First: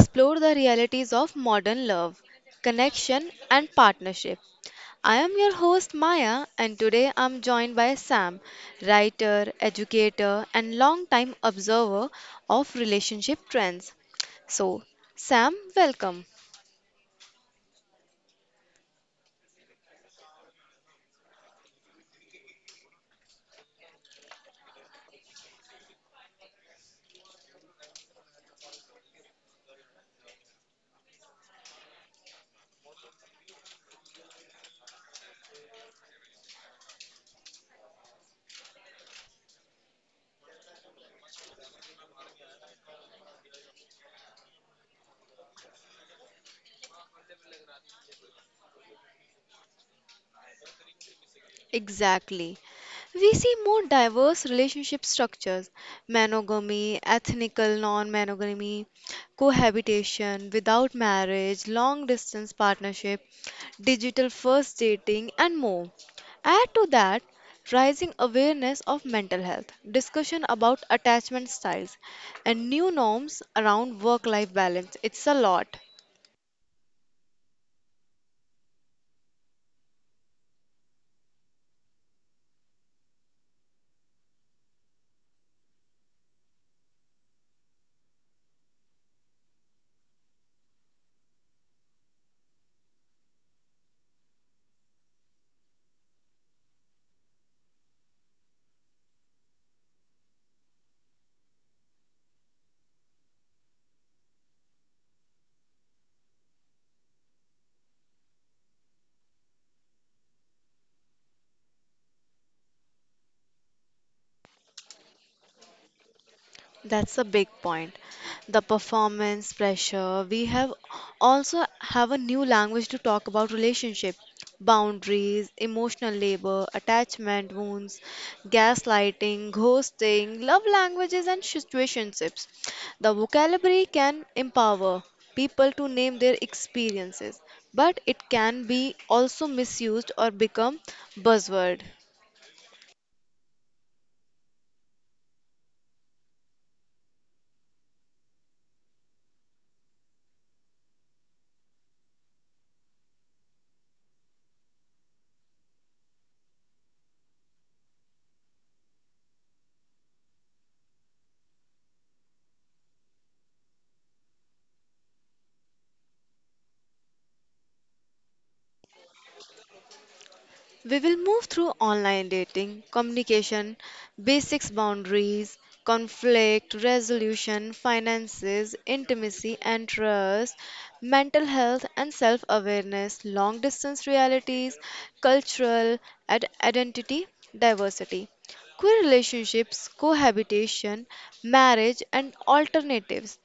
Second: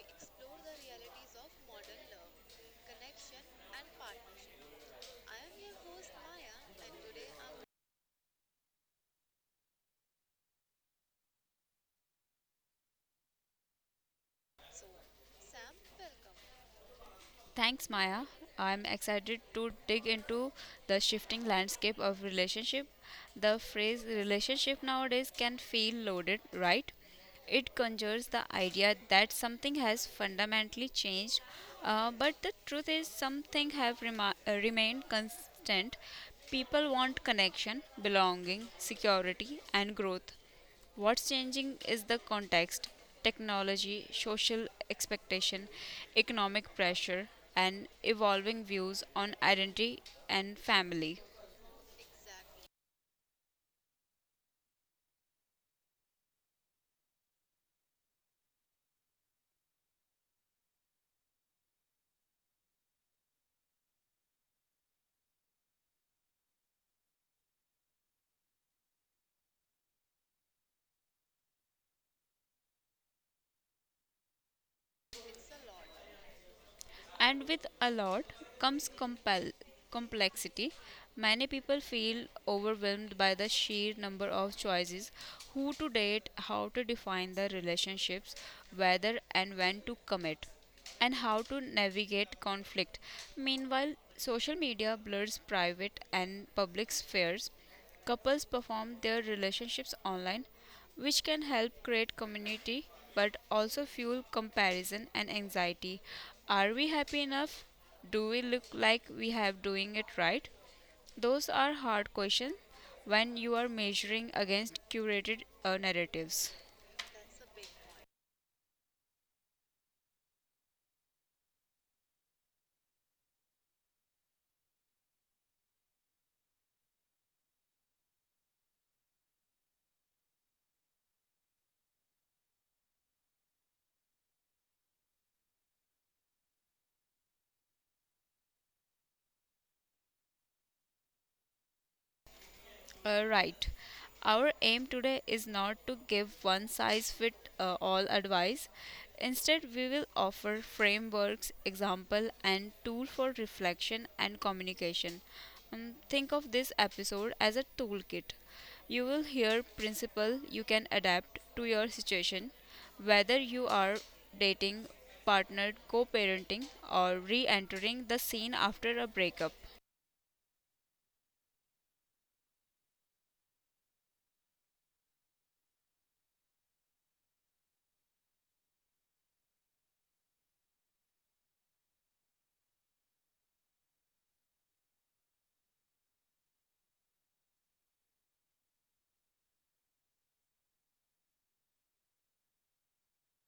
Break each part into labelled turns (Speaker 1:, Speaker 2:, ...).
Speaker 1: explore the realities of modern love, connection, and partnership. I am your host Maya, and today I'm joined by Sam, writer, educator, and longtime observer of relationship trends. So, Sam, welcome.
Speaker 2: Thanks, Maya. I'm excited to dig into the shifting landscape of relationship. The phrase relationship nowadays can feel loaded, right? It conjures the idea that something has fundamentally changed, but the truth is something have remained constant. People want connection, belonging, security, and growth. What's changing is the context, technology, social expectation, economic pressure, and evolving views on identity and family.
Speaker 1: Exactly. We see more diverse relationship structures monogamy, ethnical non monogamy, cohabitation without marriage, long distance partnership, digital first dating, and more. Add to that rising awareness of mental health, discussion about attachment styles, and new norms around work life balance. It's a lot.
Speaker 2: And with a lot comes complexity. Many people feel overwhelmed by the sheer number of choices who to date, how to define the relationships, whether and when to commit, and how to navigate conflict. Meanwhile, social media blurs private and public spheres. Couples perform their relationships online, which can help create community but also fuel comparison and anxiety. Are we happy enough? Do we look like we have doing it right? Those are hard questions when you are measuring against curated narratives.
Speaker 1: That's a big point. The performance pressure. We have also have a new language to talk about relationship, boundaries, emotional labor, attachment wounds, gaslighting, ghosting, love languages and situationships. The vocabulary can empower people to name their experiences, but it can be also misused or become buzzword.
Speaker 2: Right. Our aim today is not to give one size fit all advice. Instead, we will offer frameworks, example, and tool for reflection and communication. Think of this episode as a toolkit. You will hear principle you can adapt to your situation, whether you are dating, partnered, co-parenting, or re-entering the scene after a breakup.
Speaker 1: We will move through online dating, communication, basics boundaries, conflict resolution, finances, intimacy and trust, mental health and self awareness, long distance realities, cultural identity, diversity, queer relationships, cohabitation, marriage, and alternatives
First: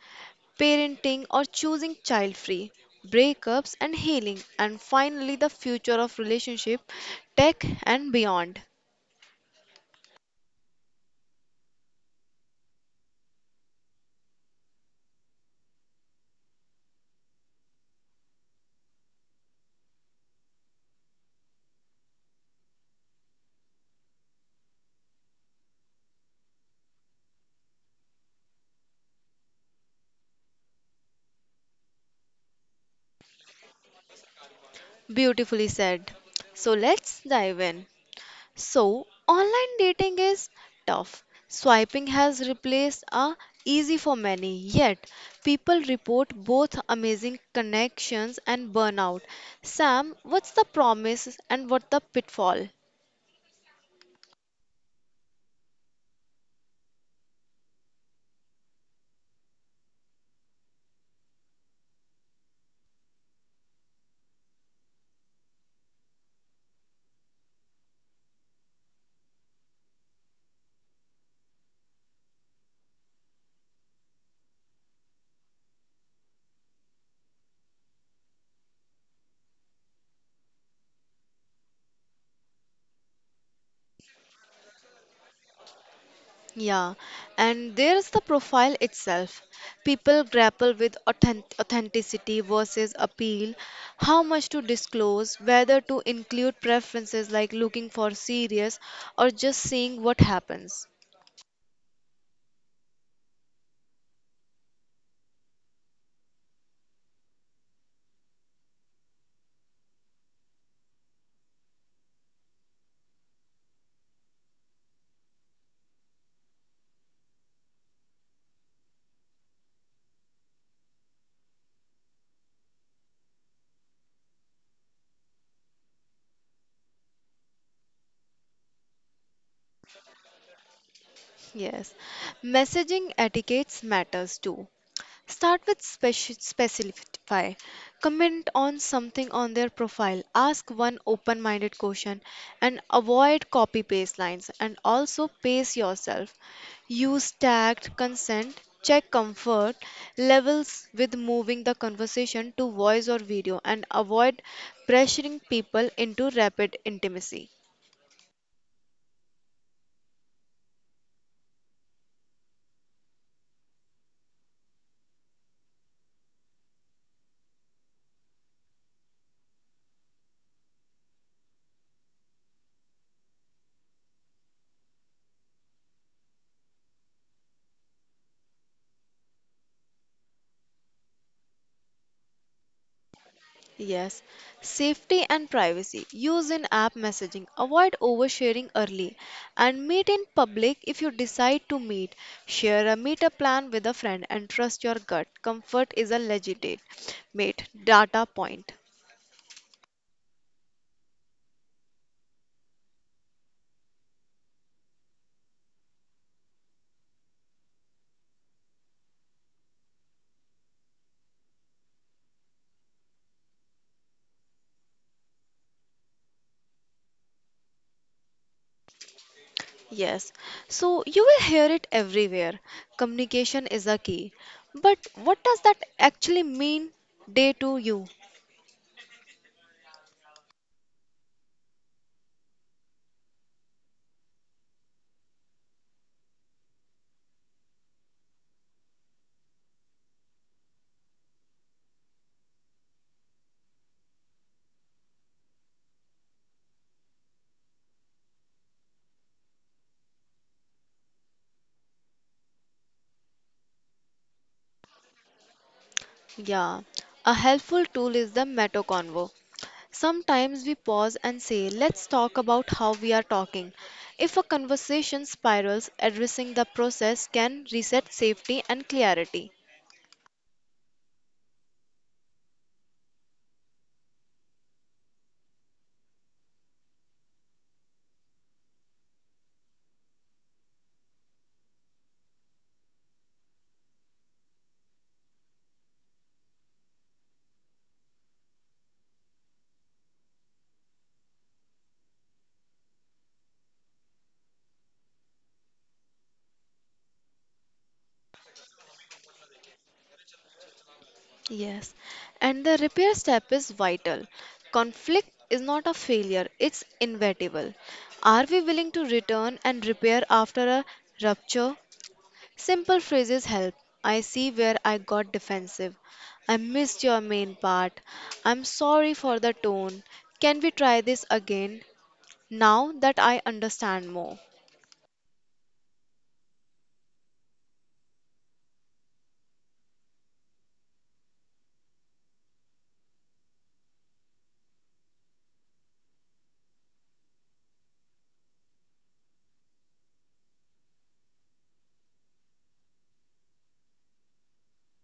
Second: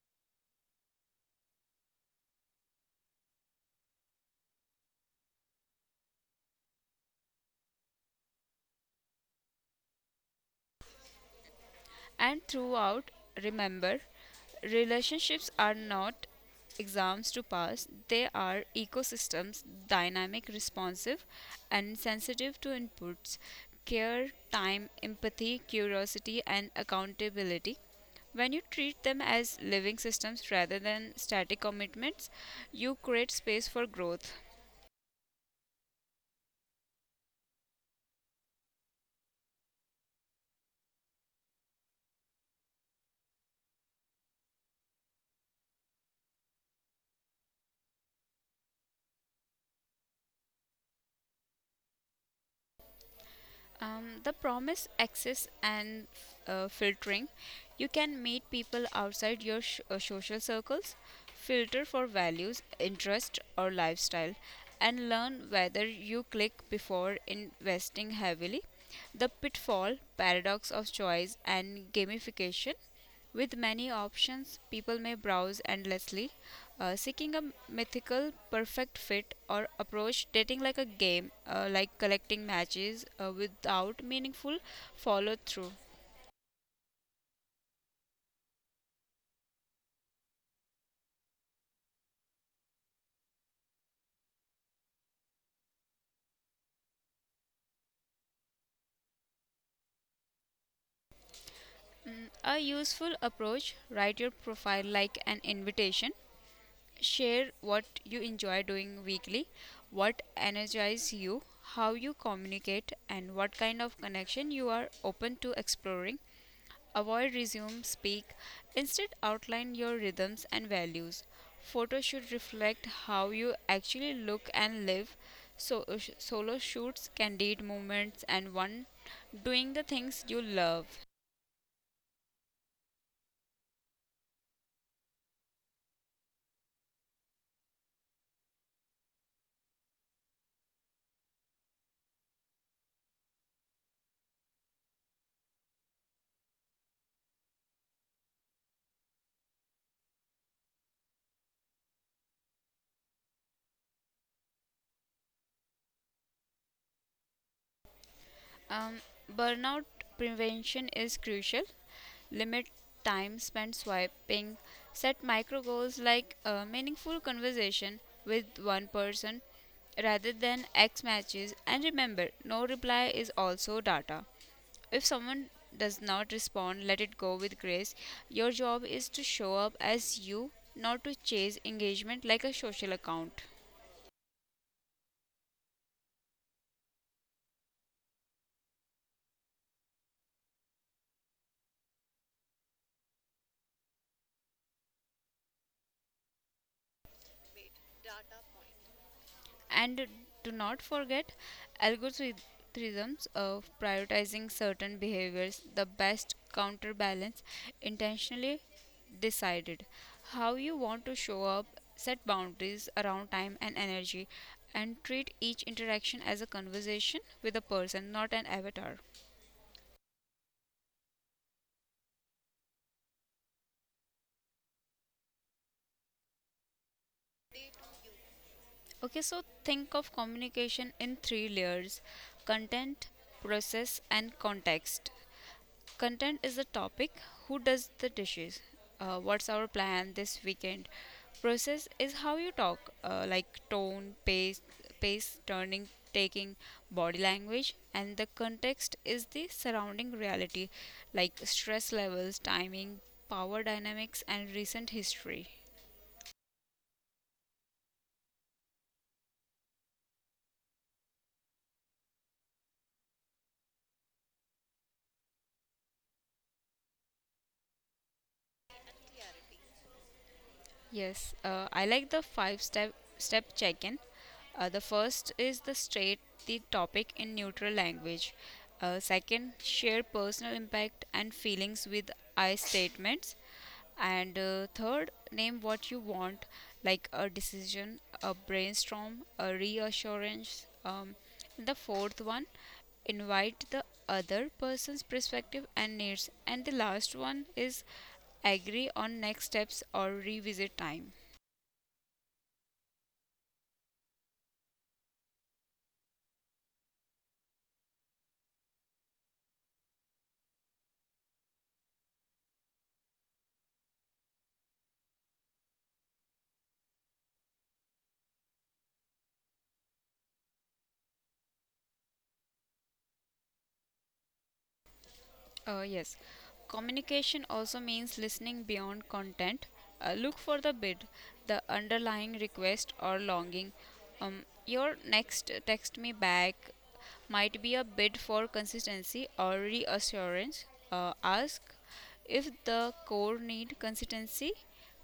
Speaker 1: parenting or choosing child free, breakups and healing, and finally the future of relationship, tech, and beyond.
Speaker 2: And throughout, remember, relationships are not exams to pass, they are ecosystems, dynamic, responsive, and sensitive to inputs. Care, time, empathy, curiosity, and accountability. When you treat them as living systems rather than static commitments, you create space for growth.
Speaker 1: Beautifully said. So let's dive in. So, online dating is tough. Swiping has replaced a easy for many, yet people report both amazing connections and burnout. Sam, what's the promise and what the pitfall?
Speaker 2: The promise access and filtering. You can meet people outside your social circles, filter for values, interest, or lifestyle, and learn whether you click before investing heavily. The pitfall, paradox of choice, and gamification. With many options, people may browse endlessly, seeking a mythical perfect fit or approach dating like a game, like collecting matches without meaningful follow through.
Speaker 1: Yeah, and there is the profile itself. People grapple with authenticity versus appeal, how much to disclose, whether to include preferences like looking for serious or just seeing what happens.
Speaker 2: Mm, a useful approach write your profile like an invitation. Share what you enjoy doing weekly, what energizes you, how you communicate, and what kind of connection you are open to exploring. Avoid resume speak. Instead, outline your rhythms and values. Photos should reflect how you actually look and live. So, solo shoots, candid moments, and one doing the things you love.
Speaker 1: Yes, messaging etiquettes matters too. Start with specify. Comment on something on their profile. Ask one open minded question and avoid copy paste lines and also pace yourself. Use tagged consent. Check comfort levels with moving the conversation to voice or video and avoid pressuring people into rapid intimacy.
Speaker 2: Um, Burnout prevention is crucial. Limit time spent swiping. Set micro goals like a meaningful conversation with one person rather than X matches. And remember, no reply is also data. If someone does not respond, let it go with grace. Your job is to show up as you, not to chase engagement like a social account.
Speaker 1: Yes, safety and privacy. Use in app messaging. Avoid oversharing early and meet in public if you decide to meet. Share a meetup plan with a friend and trust your gut. Comfort is a legitimate mate data point.
Speaker 2: And do not forget algorithms of prioritizing certain behaviors, the best counterbalance, intentionally decided how you want to show up, set boundaries around time and energy, and treat each interaction as a conversation with a person, not an avatar.
Speaker 1: Yes, so you will hear it everywhere. Communication is a key. But what does that actually mean day to you?
Speaker 2: Okay, so think of communication in three layers content, process, and context. Content is the topic. Who does the dishes? What's our plan this weekend? Process is how you talk, like tone, pace, turning, taking, body language, and the context is the surrounding reality, like stress levels, timing, power dynamics, and recent history.
Speaker 1: Yeah, a helpful tool is the Meta Convo. Sometimes we pause and say, let's talk about how we are talking. If a conversation spirals, addressing the process can reset safety and clarity.
Speaker 2: Yes, I like the five step check-in. The first is the state the topic in neutral language. Second, share personal impact and feelings with I statements. And third, name what you want, like a decision, a brainstorm, a reassurance. The fourth one, invite the other person's perspective and needs. And the last one is agree on next steps or revisit time.
Speaker 1: Yes, and the repair step is vital. Conflict is not a failure, it's inevitable. Are we willing to return and repair after a rupture? Simple phrases help. I see where I got defensive. I missed your main part. I'm sorry for the tone. Can we try this again? Now that I understand more.
Speaker 2: Yes, communication also means listening beyond content. Look for the bid, the underlying request or longing. Your next text me back might be a bid for consistency or reassurance. Ask if the core need consistency,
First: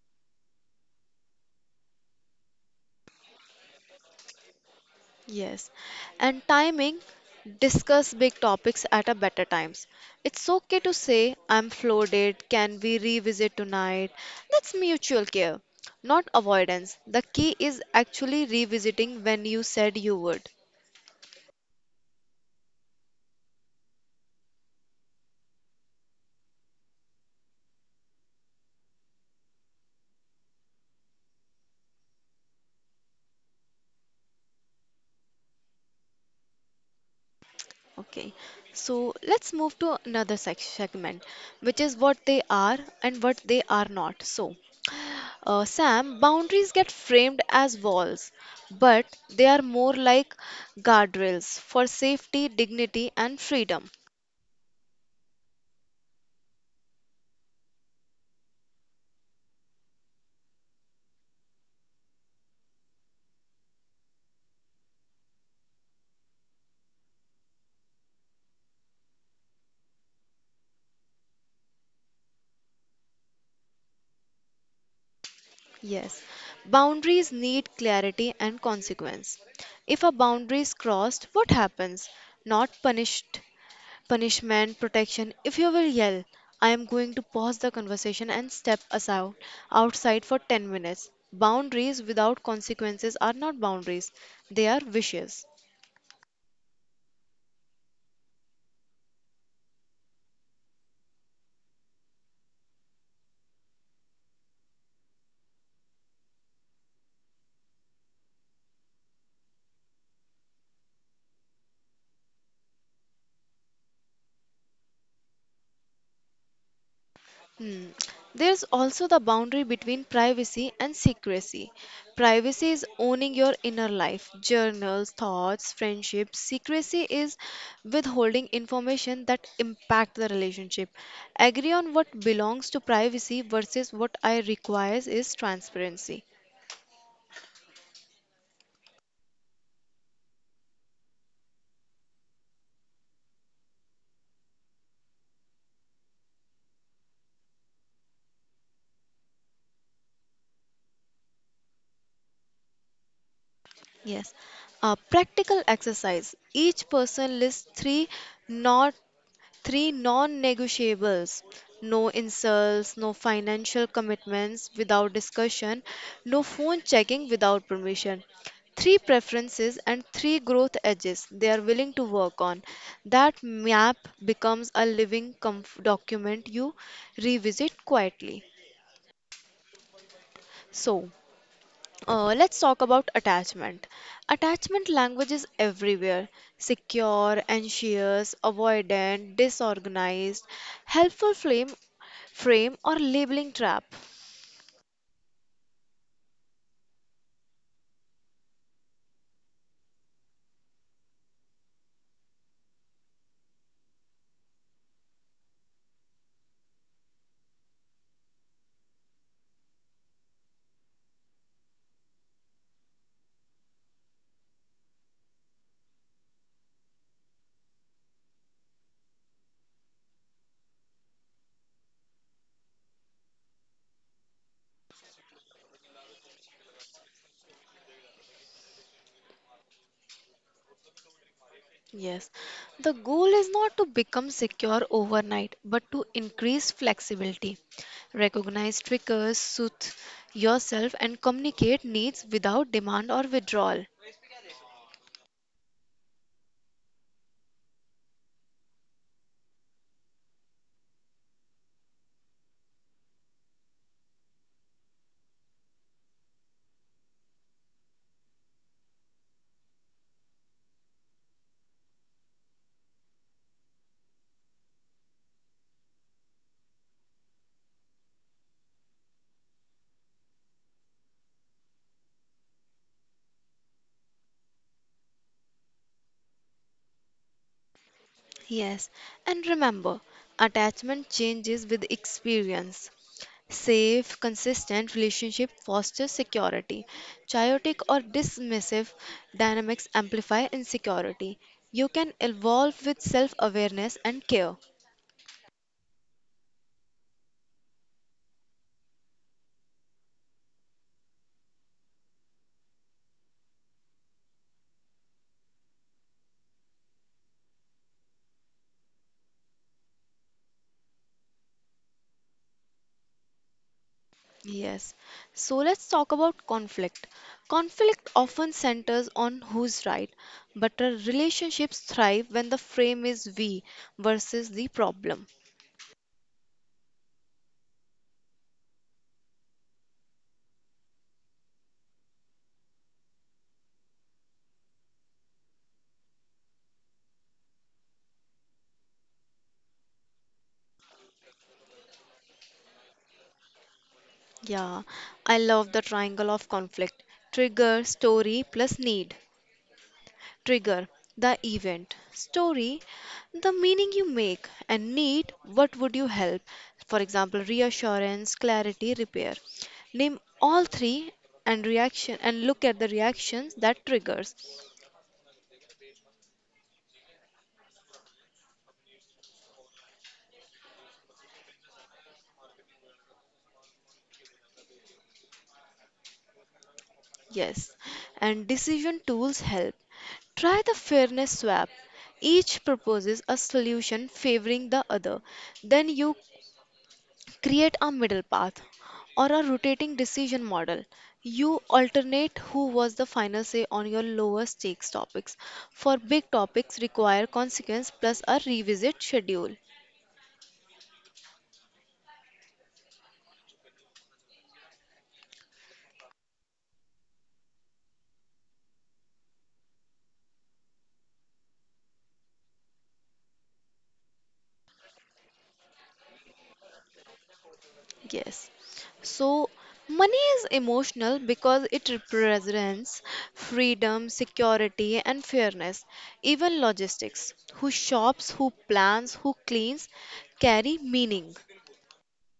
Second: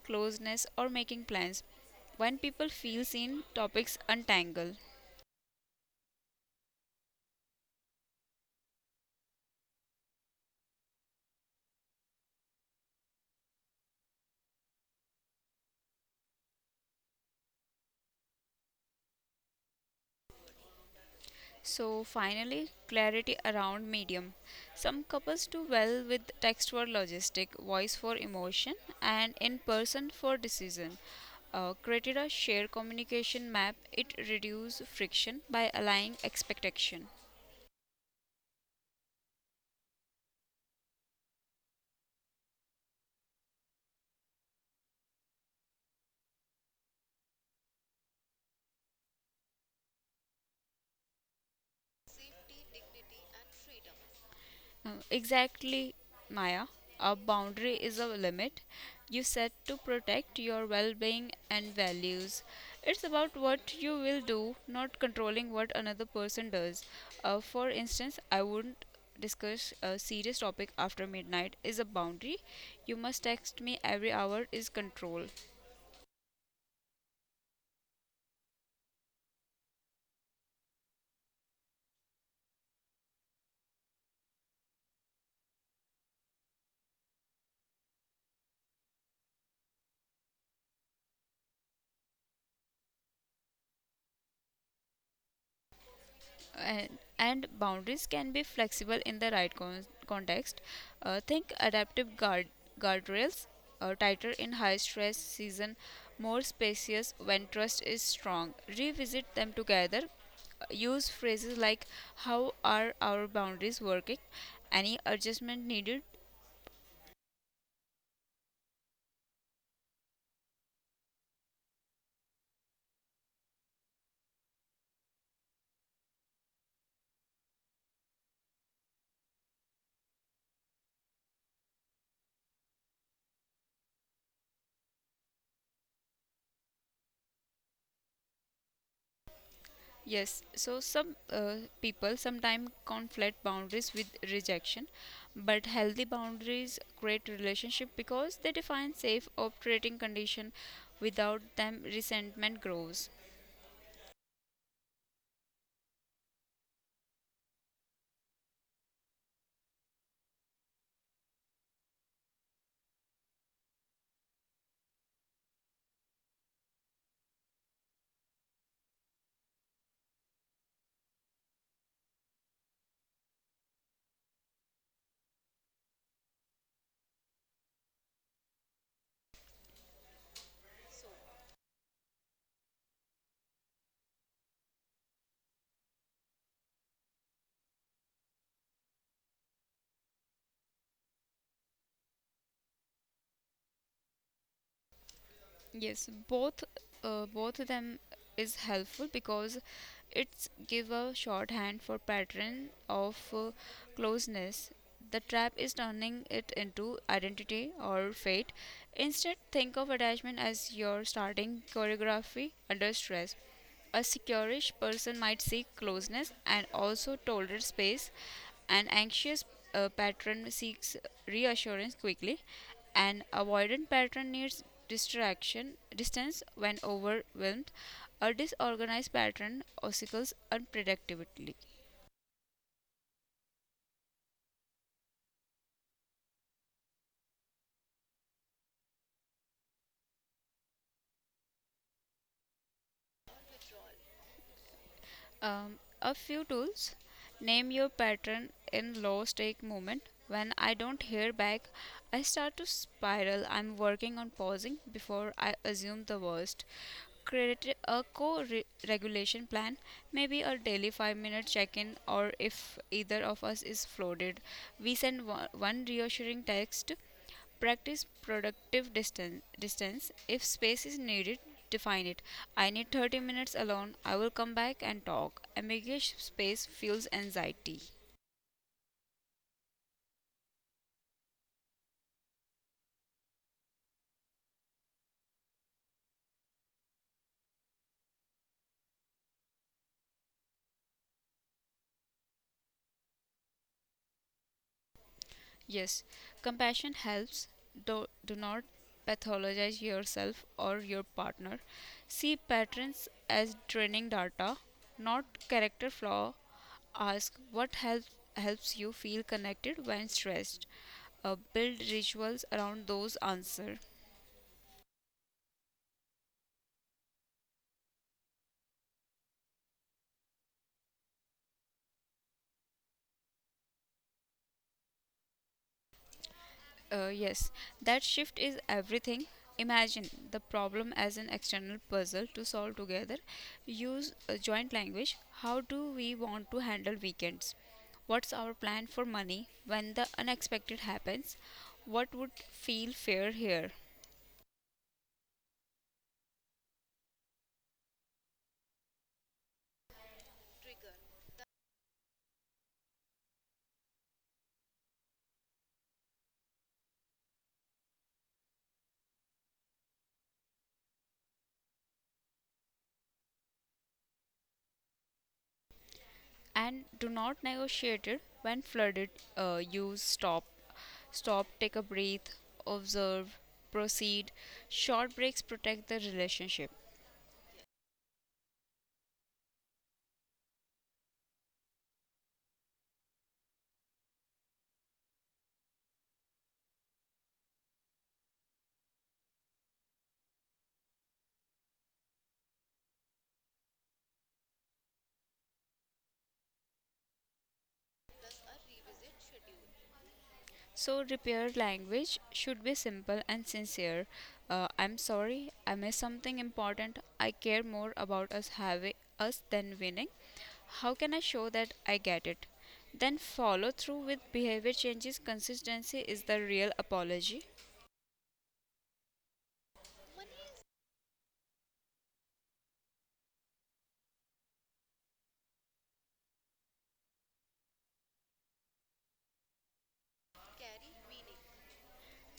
Speaker 2: closeness, or making plans. When people feel seen, topics untangle.
Speaker 1: Yes. And timing, discuss big topics at a better times. It's okay to say I'm floated. Can we revisit tonight? That's mutual care, not avoidance. The key is actually revisiting when you said you would.
Speaker 2: So finally, clarity around medium. Some couples do well with text for logistic, voice for emotion, and in person for decision. Created a shared communication map. It reduces friction by aligning expectation.
Speaker 1: Okay, so let's move to another segment, which is what they are and what they are not. So, Sam, boundaries get framed as walls, but they are more like guardrails for safety, dignity, and freedom.
Speaker 2: Exactly, Maya. A boundary is a limit you set to protect your well being and values. It's about what you will do, not controlling what another person does. For instance, I wouldn't discuss a serious topic after midnight is a boundary. You must text me every hour is control.
Speaker 1: Yes, boundaries need clarity and consequence. If a boundary is crossed, what happens? Not punished, punishment, protection. If you will yell, I am going to pause the conversation and step aside outside for 10 minutes. Boundaries without consequences are not boundaries, they are wishes.
Speaker 2: And boundaries can be flexible in the right context. Think adaptive guardrails, tighter in high stress season, more spacious when trust is strong. Revisit them together. Use phrases like "How are our boundaries working?" "Any adjustment needed?"
Speaker 1: Hmm. There's also the boundary between privacy and secrecy. Privacy is owning your inner life, journals, thoughts, friendships. Secrecy is withholding information that impact the relationship. Agree on what belongs to privacy versus what I requires is transparency.
Speaker 2: Yes, so some people sometimes conflate boundaries with rejection, but healthy boundaries create relationship because they define safe operating condition. Without them, resentment grows.
Speaker 1: Yes. Practical exercise. Each person lists not three non-negotiables. No insults, no financial commitments without discussion, no phone checking without permission. Three preferences and three growth edges they are willing to work on. That map becomes a living document you revisit quietly. So, let's talk about attachment. Attachment language is everywhere secure, anxious, avoidant, disorganized, helpful frame, or labeling trap.
Speaker 2: Yes, both both of them is helpful because it's give a shorthand for pattern of closeness. The trap is turning it into identity or fate. Instead, think of attachment as your starting choreography under stress. A securish person might seek closeness and also tolerate space. An anxious pattern seeks reassurance quickly. An avoidant pattern needs distraction, distance when overwhelmed. A disorganized pattern oscillates unpredictably.
Speaker 1: Yes, the goal is not to become secure overnight but to increase flexibility. Recognize triggers, soothe yourself, and communicate needs without demand or withdrawal.
Speaker 2: A few tools. Name your pattern in low stake movement. When I don't hear back, I start to spiral. I'm working on pausing before I assume the worst. Create a co regulation plan, maybe a daily 5-minute check in, or if either of us is flooded, we send one reassuring text. Practice productive distance. Distance. If space is needed, define it. I need 30 minutes alone. I will come back and talk. Ambiguous space fuels anxiety.
Speaker 1: Yes, and remember, attachment changes with experience. Safe, consistent relationship fosters security. Chaotic or dismissive dynamics amplify insecurity. You can evolve with self awareness and care.
Speaker 2: Yes, compassion helps. Do not pathologize yourself or your partner. See patterns as training data, not character flaw. Ask what helps you feel connected when stressed. Build rituals around those answers.
Speaker 1: Yes. So let's talk about conflict. Conflict often centers on who's right, but our relationships thrive when the frame is we versus the problem.
Speaker 2: Yes, that shift is everything. Imagine the problem as an external puzzle to solve together. Use a joint language. How do we want to handle weekends? What's our plan for money when the unexpected happens? What would feel fair here?
Speaker 1: Yeah, I love the triangle of conflict trigger, story, plus need. Trigger, the event. Story, the meaning you make. And need, what would you help? For example, reassurance, clarity, repair. Name all three and reaction and look at the reactions that triggers.
Speaker 2: And do not negotiate it when flooded. Use stop, take a breath, observe, proceed. Short breaks protect the relationship.
Speaker 1: Yes, and decision tools help. Try the fairness swap. Each proposes a solution favoring the other. Then you create a middle path or a rotating decision model. You alternate who was the final say on your lower stakes topics. For big topics require consequence plus a revisit schedule.
Speaker 2: So, repair language should be simple and sincere. I'm sorry, I missed something important. I care more about us than winning. How can I show that I get it? Then follow through with behavior changes. Consistency is the real apology.
Speaker 1: Yes. So money is emotional because it represents freedom, security and fairness. Even logistics, who shops, who plans, who cleans carry meaning.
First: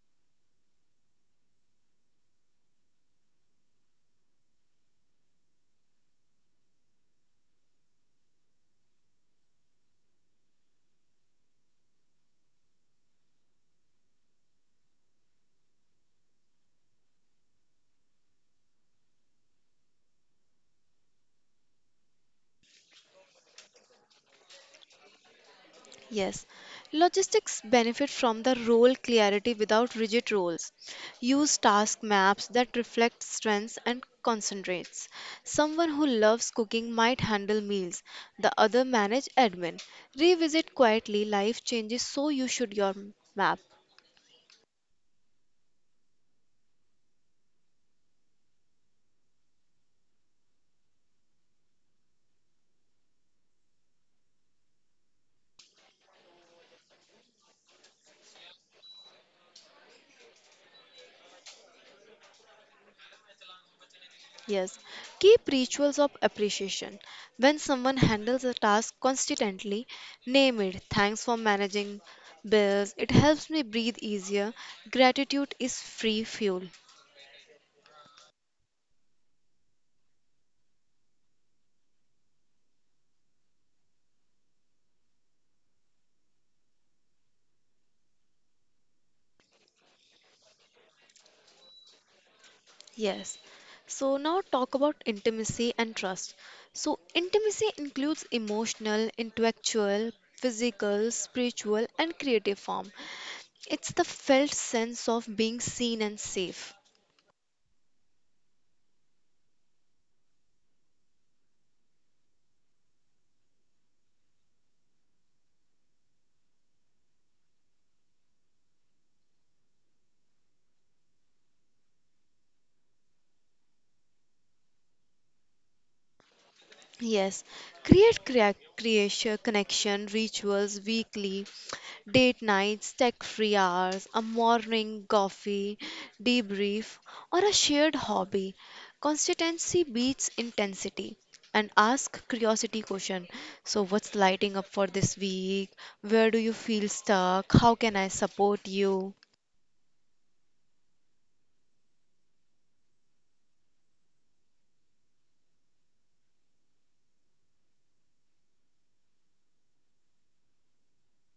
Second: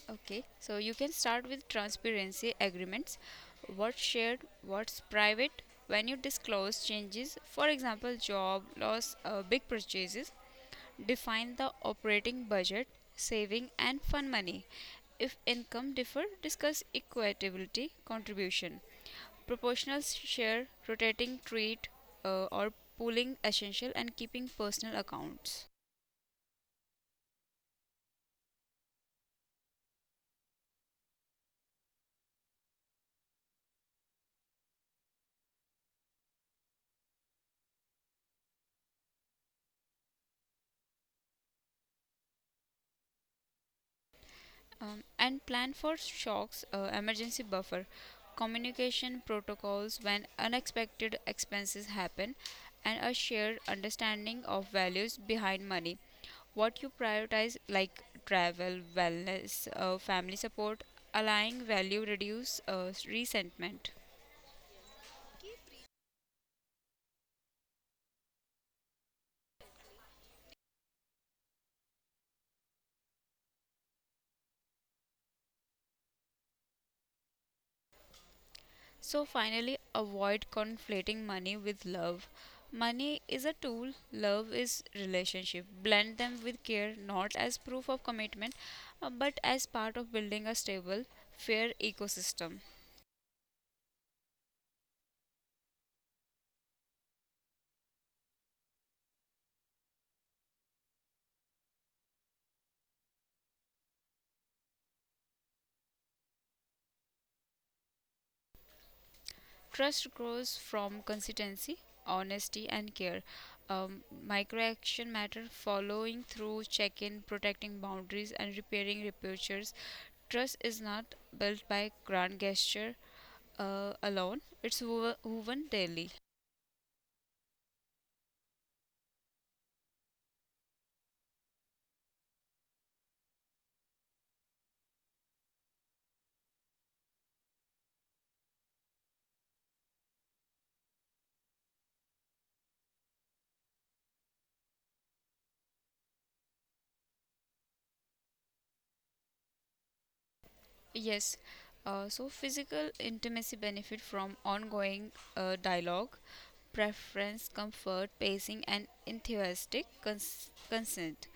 Speaker 2: Okay, so you can start with transparency agreements. What's shared, what's private, when you disclose changes, for example, job loss, big purchases, define the operating budget, saving, and fund money. If income differ, discuss equitability contribution. Proportional share, rotating treat, or pooling essential, and keeping personal accounts.
Speaker 1: Yes, logistics benefit from the role clarity without rigid roles. Use task maps that reflect strengths and concentrates. Someone who loves cooking might handle meals, the other manage admin. Revisit quietly life changes so you should your map.
Speaker 2: And plan for shocks, emergency buffer, communication protocols when unexpected expenses happen, and a shared understanding of values behind money. What you prioritize, like travel, wellness, family support, aligning value reduce resentment.
Speaker 1: Yes, keep rituals of appreciation. When someone handles a task consistently, name it. Thanks for managing bills. It helps me breathe easier. Gratitude is free fuel.
Speaker 2: So finally, avoid conflating money with love. Money is a tool, love is relationship. Blend them with care, not as proof of commitment, but as part of building a stable, fair ecosystem.
Speaker 1: Yes. So now talk about intimacy and trust. So intimacy includes emotional, intellectual, physical, spiritual and creative form. It's the felt sense of being seen and safe.
Speaker 2: Trust grows from consistency, honesty, and care. Micro action matter following through, check in, protecting boundaries, and repairing reputations. Trust is not built by grand gesture alone, it's woven daily.
Speaker 1: Yes, create creation connection rituals weekly, date nights, tech-free hours, a morning coffee, debrief, or a shared hobby. Consistency beats intensity. And ask curiosity question. So, what's lighting up for this week? Where do you feel stuck? How can I support you?
Speaker 2: Yes. So physical intimacy benefit from ongoing dialogue, preference, comfort, pacing, and enthusiastic consent.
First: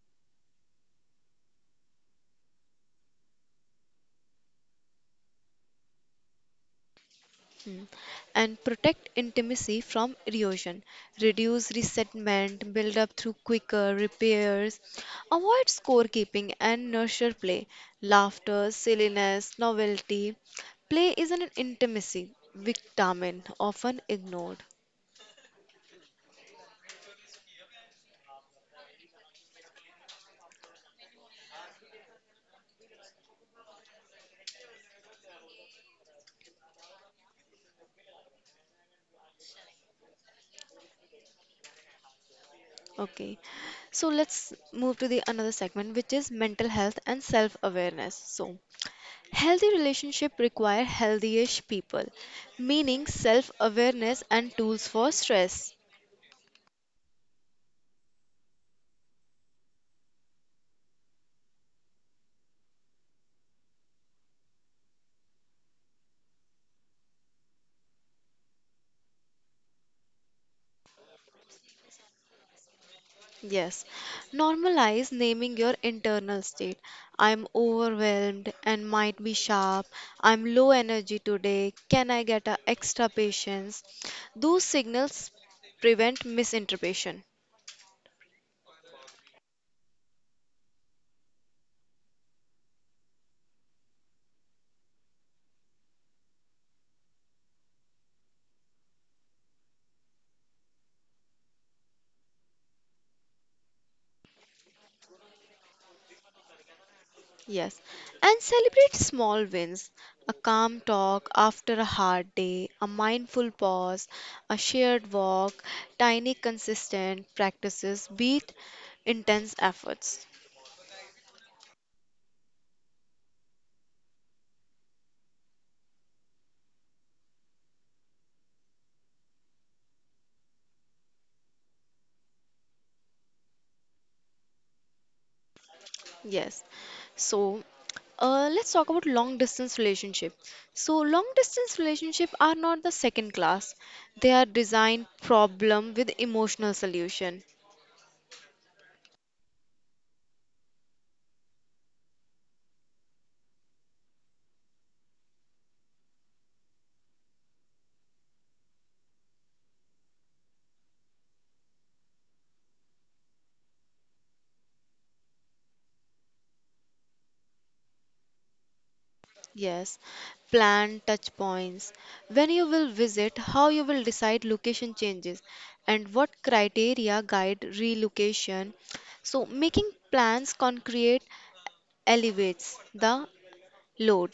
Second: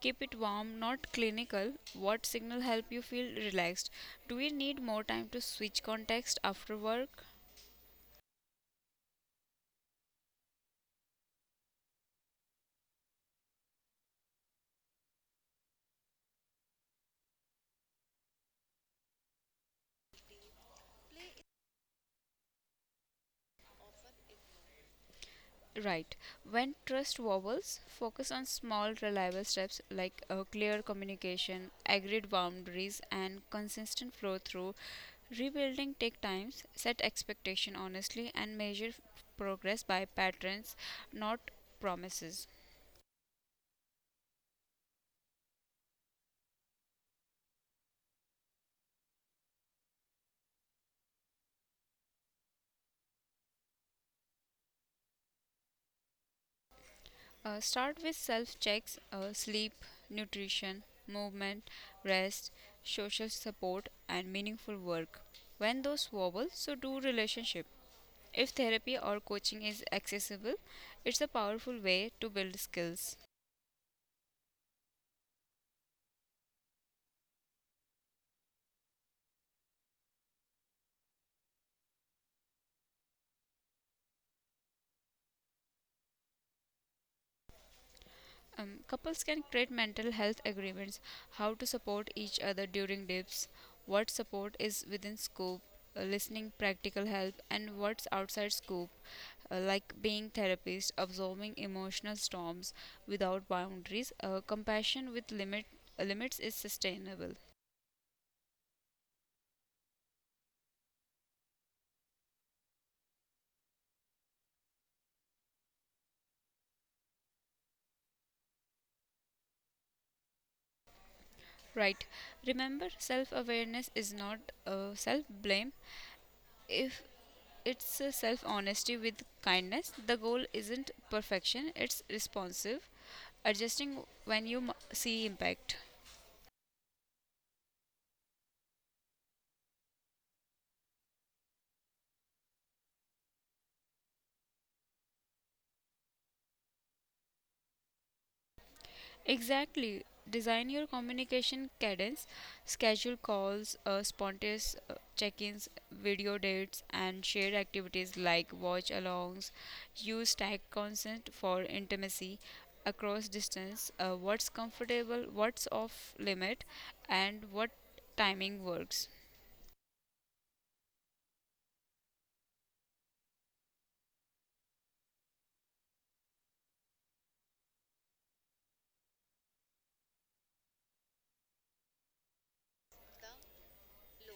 Speaker 2: Keep it warm, not clinical. What signal help you feel relaxed? Do we need more time to switch context after work?
Speaker 1: Mm, and protect intimacy from erosion, reduce resentment, build up through quicker repairs, avoid scorekeeping and nurture play, laughter, silliness, novelty. Play is an intimacy vitamin often ignored.
Speaker 2: Right. When trust wobbles, focus on small, reliable steps like clear communication, agreed boundaries, and consistent flow through. Rebuilding take times. Set expectation honestly and measure progress by patterns, not promises.
Speaker 1: Okay. So let's move to the another segment which is mental health and self-awareness. So healthy relationship require healthy-ish people, meaning self-awareness and tools for stress.
Speaker 2: Start with self checks, sleep, nutrition, movement, rest, social support, and meaningful work. When those wobble, so do relationship. If therapy or coaching is accessible, it's a powerful way to build skills.
Speaker 1: Yes. Normalize naming your internal state. I'm overwhelmed and might be sharp. I'm low energy today. Can I get a extra patience? Those signals prevent misinterpretation.
Speaker 2: Couples can create mental health agreements, how to support each other during dips, what support is within scope, listening, practical help, and what's outside scope, like being therapist, absorbing emotional storms without boundaries, compassion with limits is sustainable.
Speaker 1: Yes, and celebrate small wins a calm talk after a hard day, a mindful pause, a shared walk, tiny consistent practices beat intense efforts.
Speaker 2: Right. Remember, self awareness is not self blame. If It's self honesty with kindness. The goal isn't perfection, it's responsive, adjusting when you see impact.
Speaker 1: Yes, so let's talk about long distance relationship. So long distance relationship are not the second class. They are design problem with emotional solution.
Speaker 2: Exactly. Design your communication cadence, schedule calls, spontaneous check ins, video dates, and shared activities like watch alongs. Use tag consent for intimacy across distance, what's comfortable, what's off limit, and what timing works.
Speaker 1: Yes, plan touch points. When you will visit, how you will decide location changes and what criteria guide relocation. So, making plans concrete elevates the load.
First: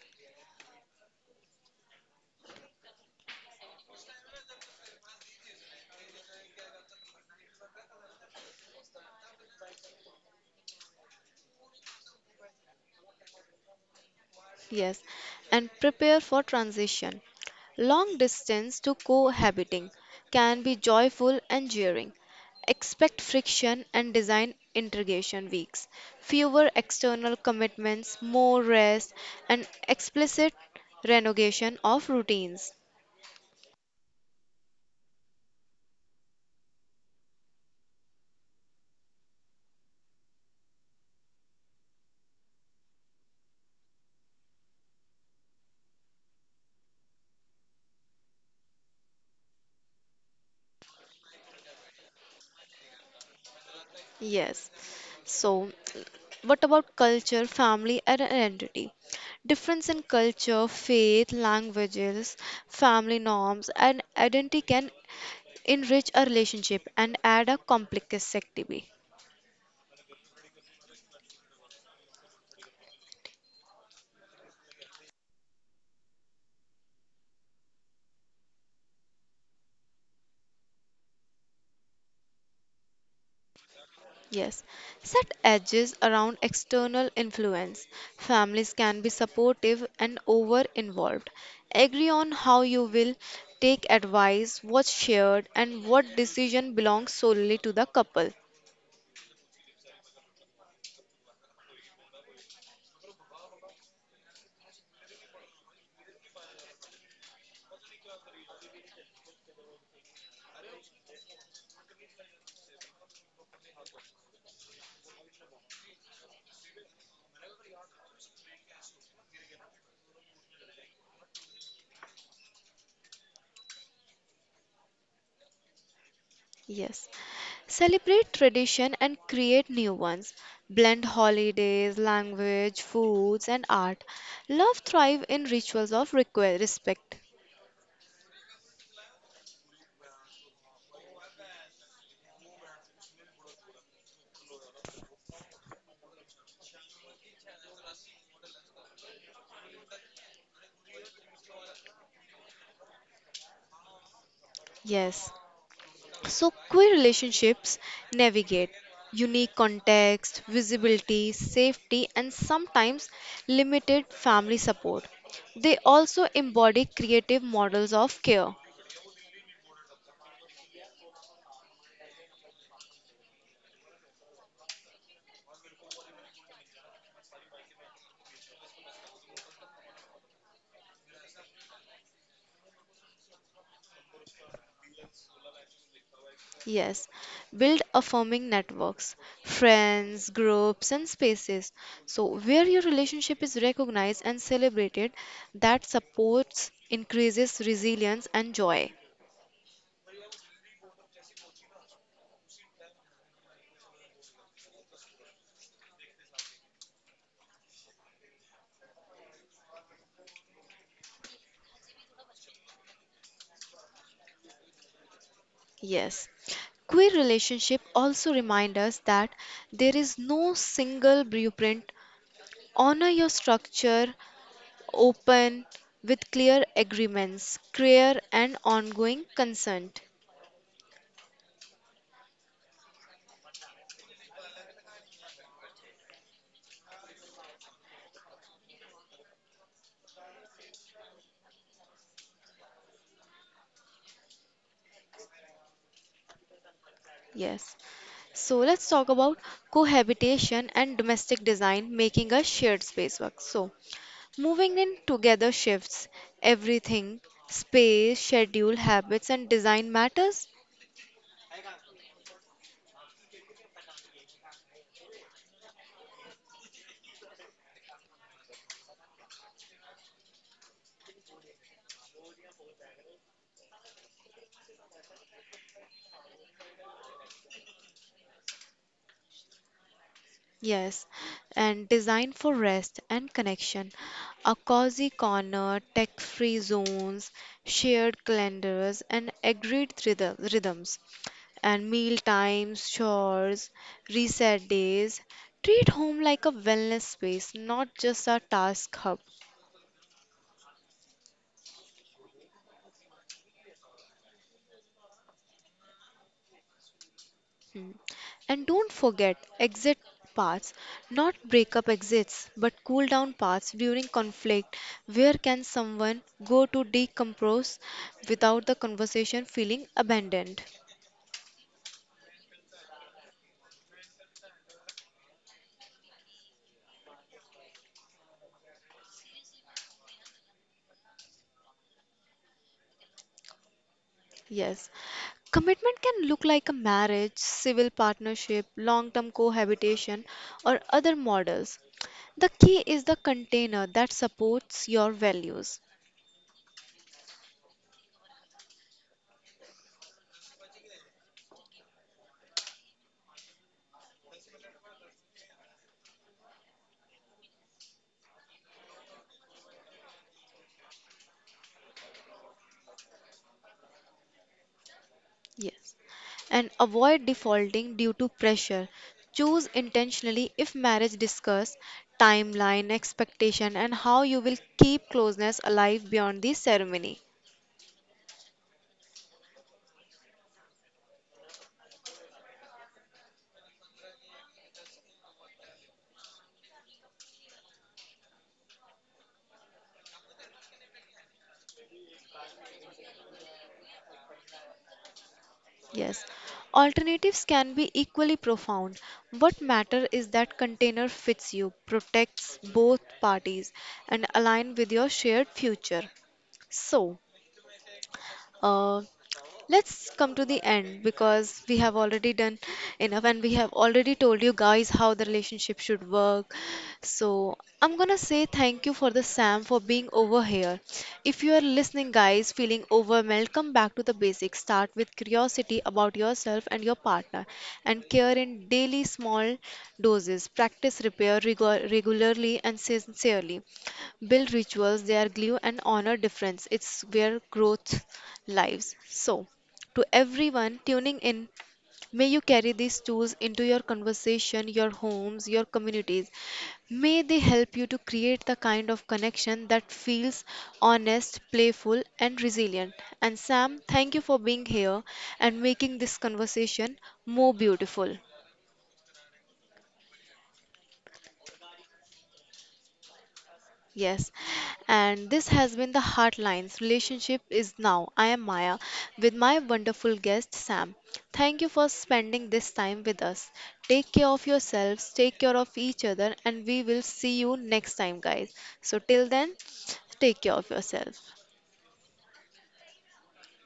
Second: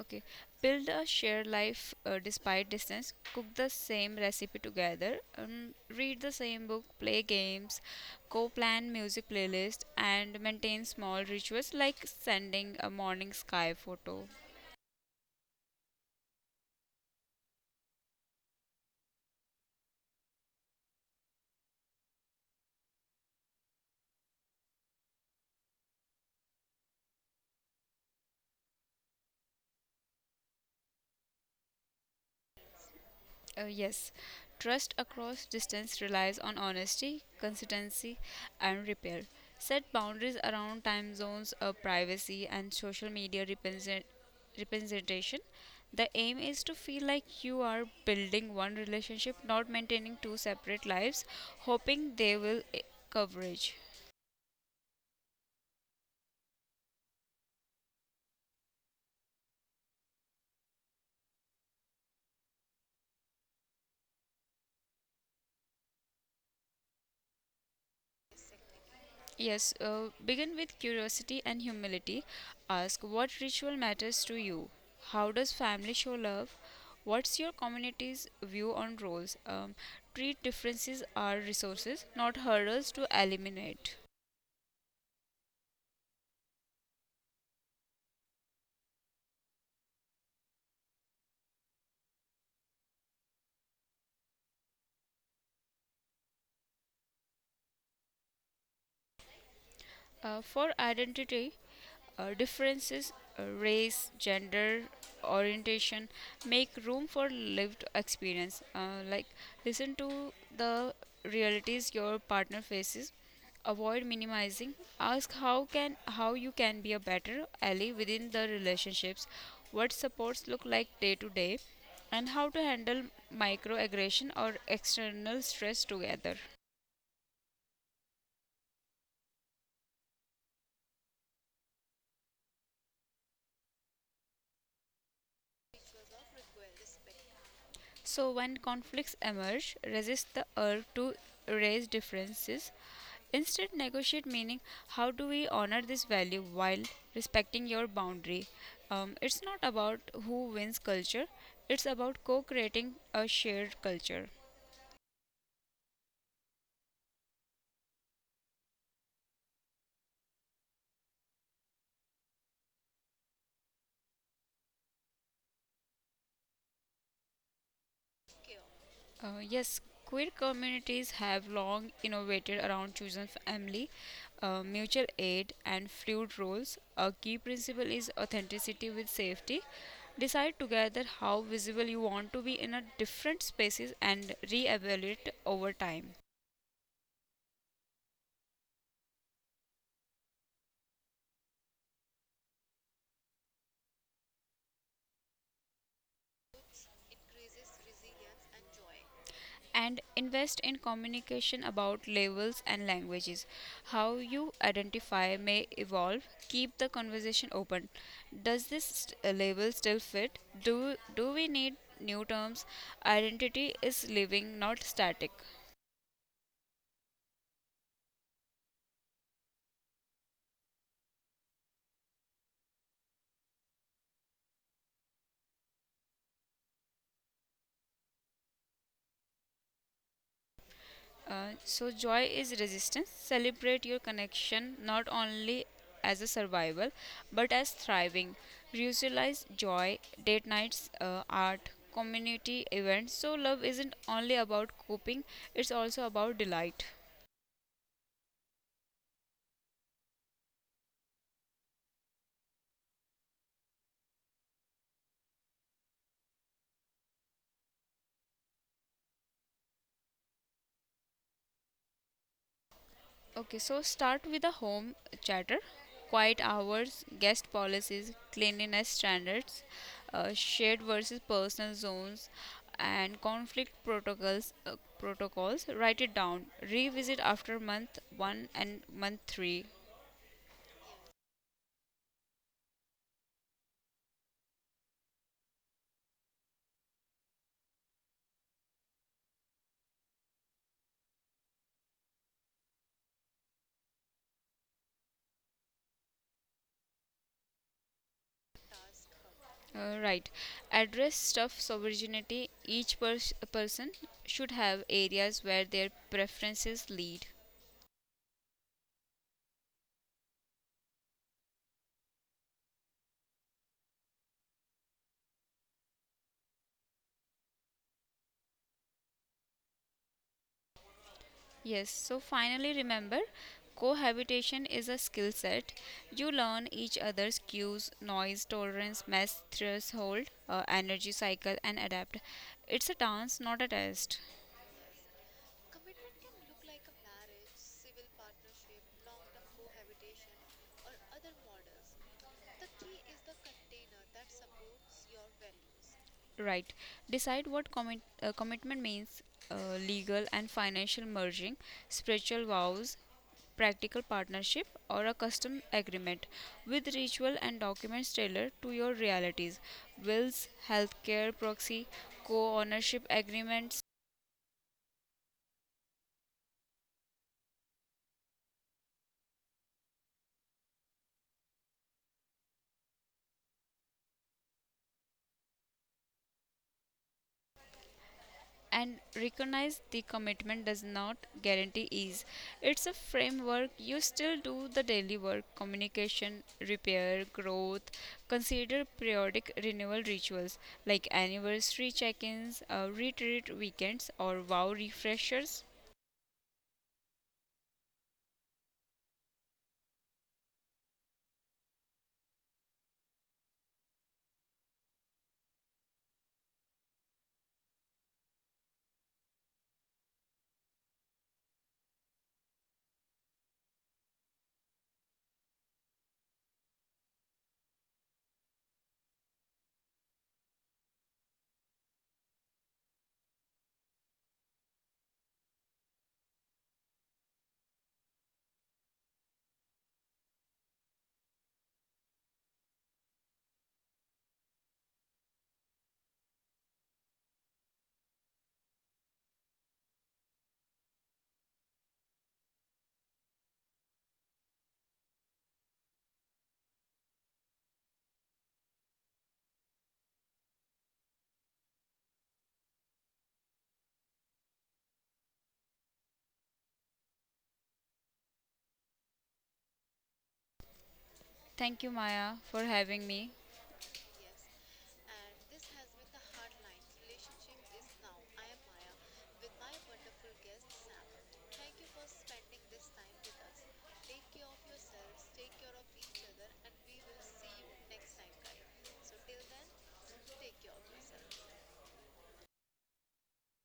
Speaker 2: Okay. Build a shared life despite distance. Cook the same recipe together. Read the same book. Play games. Co plan music playlist and maintain small rituals like sending a morning sky photo.
Speaker 1: Yes, and prepare for transition. Long distance to cohabiting can be joyful and jeering. Expect friction and design integration weeks. Fewer external commitments, more rest, and explicit renegotiation of routines.
Speaker 2: Yes, trust across distance relies on honesty, consistency, and repair. Set boundaries around time zones, privacy, and social media representation. The aim is to feel like you are building one relationship, not maintaining two separate lives, hoping they will coverage.
Speaker 1: Yes. So, what about culture, family, and identity? Difference in culture, faith, languages, family norms, and identity can enrich a relationship and add a complexity.
Speaker 2: Yes, begin with curiosity and humility. Ask what ritual matters to you? How does family show love? What's your community's view on roles? Treat differences are resources, not hurdles to eliminate.
Speaker 1: Yes. Set edges around external influence. Families can be supportive and over involved. Agree on how you will take advice, what's shared, and what decision belongs solely to the couple.
Speaker 2: For identity, differences, race, gender, orientation make room for lived experience. Like, listen to the realities your partner faces. Avoid minimizing. Ask how you can be a better ally within the relationships. What supports look like day to day, and how to handle microaggression or external stress together.
Speaker 1: Yes. Celebrate tradition and create new ones. Blend holidays, language, foods, and art. Love thrive in rituals of respect.
Speaker 2: So when conflicts emerge, resist the urge to raise differences. Instead, negotiate meaning how do we honor this value while respecting your boundary? It's not about who wins culture, it's about co creating a shared culture.
Speaker 1: Yes. So, queer relationships navigate unique context, visibility, safety, and sometimes limited family support. They also embody creative models of care.
Speaker 2: Yes, queer communities have long innovated around chosen family, mutual aid, and fluid roles. A key principle is authenticity with safety. Decide together how visible you want to be in a different spaces and reevaluate over time.
Speaker 1: Yes, build affirming networks, friends, groups, and spaces. So, where your relationship is recognized and celebrated, that supports, increases resilience and joy.
Speaker 2: And invest in communication about labels and languages. How you identify may evolve. Keep the conversation open. Does this label still fit? Do we need new terms? Identity is living, not static.
Speaker 1: Yes. Queer relationship also remind us that there is no single blueprint. Honor your structure, open, with clear agreements, clear and ongoing consent.
Speaker 2: So joy is resistance. Celebrate your connection not only as a survival but as thriving. Visualize joy, date nights, art, community events. So love isn't only about coping; it's also about delight.
Speaker 1: Yes. So let's talk about cohabitation and domestic design making a shared space work. So moving in together shifts everything space, schedule, habits, and design matters.
Speaker 2: Okay, so start with the home chatter, quiet hours, guest policies, cleanliness standards, shared versus personal zones, and conflict protocols. Write it down. Revisit after month one and month three.
Speaker 1: Yes, and designed for rest and connection. A cozy corner, tech free zones, shared calendars, and agreed rhythms. And meal times, chores, reset days. Treat home like a wellness space, not just a task hub.
Speaker 2: Right. Address stuff sovereignty. Each person should have areas where their preferences lead.
Speaker 1: Mm. And don't forget exit paths, not breakup exits, but cool down paths during conflict. Where can someone go to decompress without the conversation feeling abandoned?
Speaker 2: Yes, so finally remember cohabitation is a skill set. You learn each other's cues, noise tolerance, mess threshold, energy cycle, and adapt. It's a dance, not a test.
Speaker 1: Yes. Commitment can look like a marriage, civil partnership, long term cohabitation, or other models. The key is the container that supports your values.
Speaker 2: Right. Decide what commitment means uh, legal and financial merging, spiritual vows, practical partnership, or a custom agreement with ritual and documents tailored to your realities. Wills, healthcare proxy, co ownership agreements,
Speaker 1: Yes. And avoid defaulting due to pressure. Choose intentionally if marriage discuss timeline, expectation, and how you will keep closeness alive beyond the ceremony.
Speaker 2: and recognize the commitment does not guarantee ease. It's a framework. You still do the daily work, communication, repair, growth. Consider periodic renewal rituals like anniversary check ins, retreat weekends, or wow refreshers.
Speaker 1: Yes. Alternatives can be equally profound. What matter is that container fits you, protects both parties, and align with your shared future. So, Uh, let's come to the end because we have already done enough and we have already told you guys how the relationship should work, so I'm gonna say thank you for the Sam for being over here. If you are listening guys feeling overwhelmed, come back to the basics. Start with curiosity about yourself and your partner and care in daily small doses. Practice repair regularly and sincerely, build rituals, they are glue and honor difference. It's where growth lives. So, to everyone tuning in, may you carry these tools into your conversation, your homes, your communities. May they help you to create the kind of connection that feels honest, playful, and resilient. And Sam, thank you for being here and making this conversation more beautiful.
Speaker 2: Thank you, Maya, for having me.
Speaker 1: Yes, and this has been the Heartlines Relationship is Now. I am Maya with my wonderful guest Sam. Thank you for spending this time with us. Take care of yourselves, take care of each other, and we will see you next time, guys. So, till then, take care of yourself.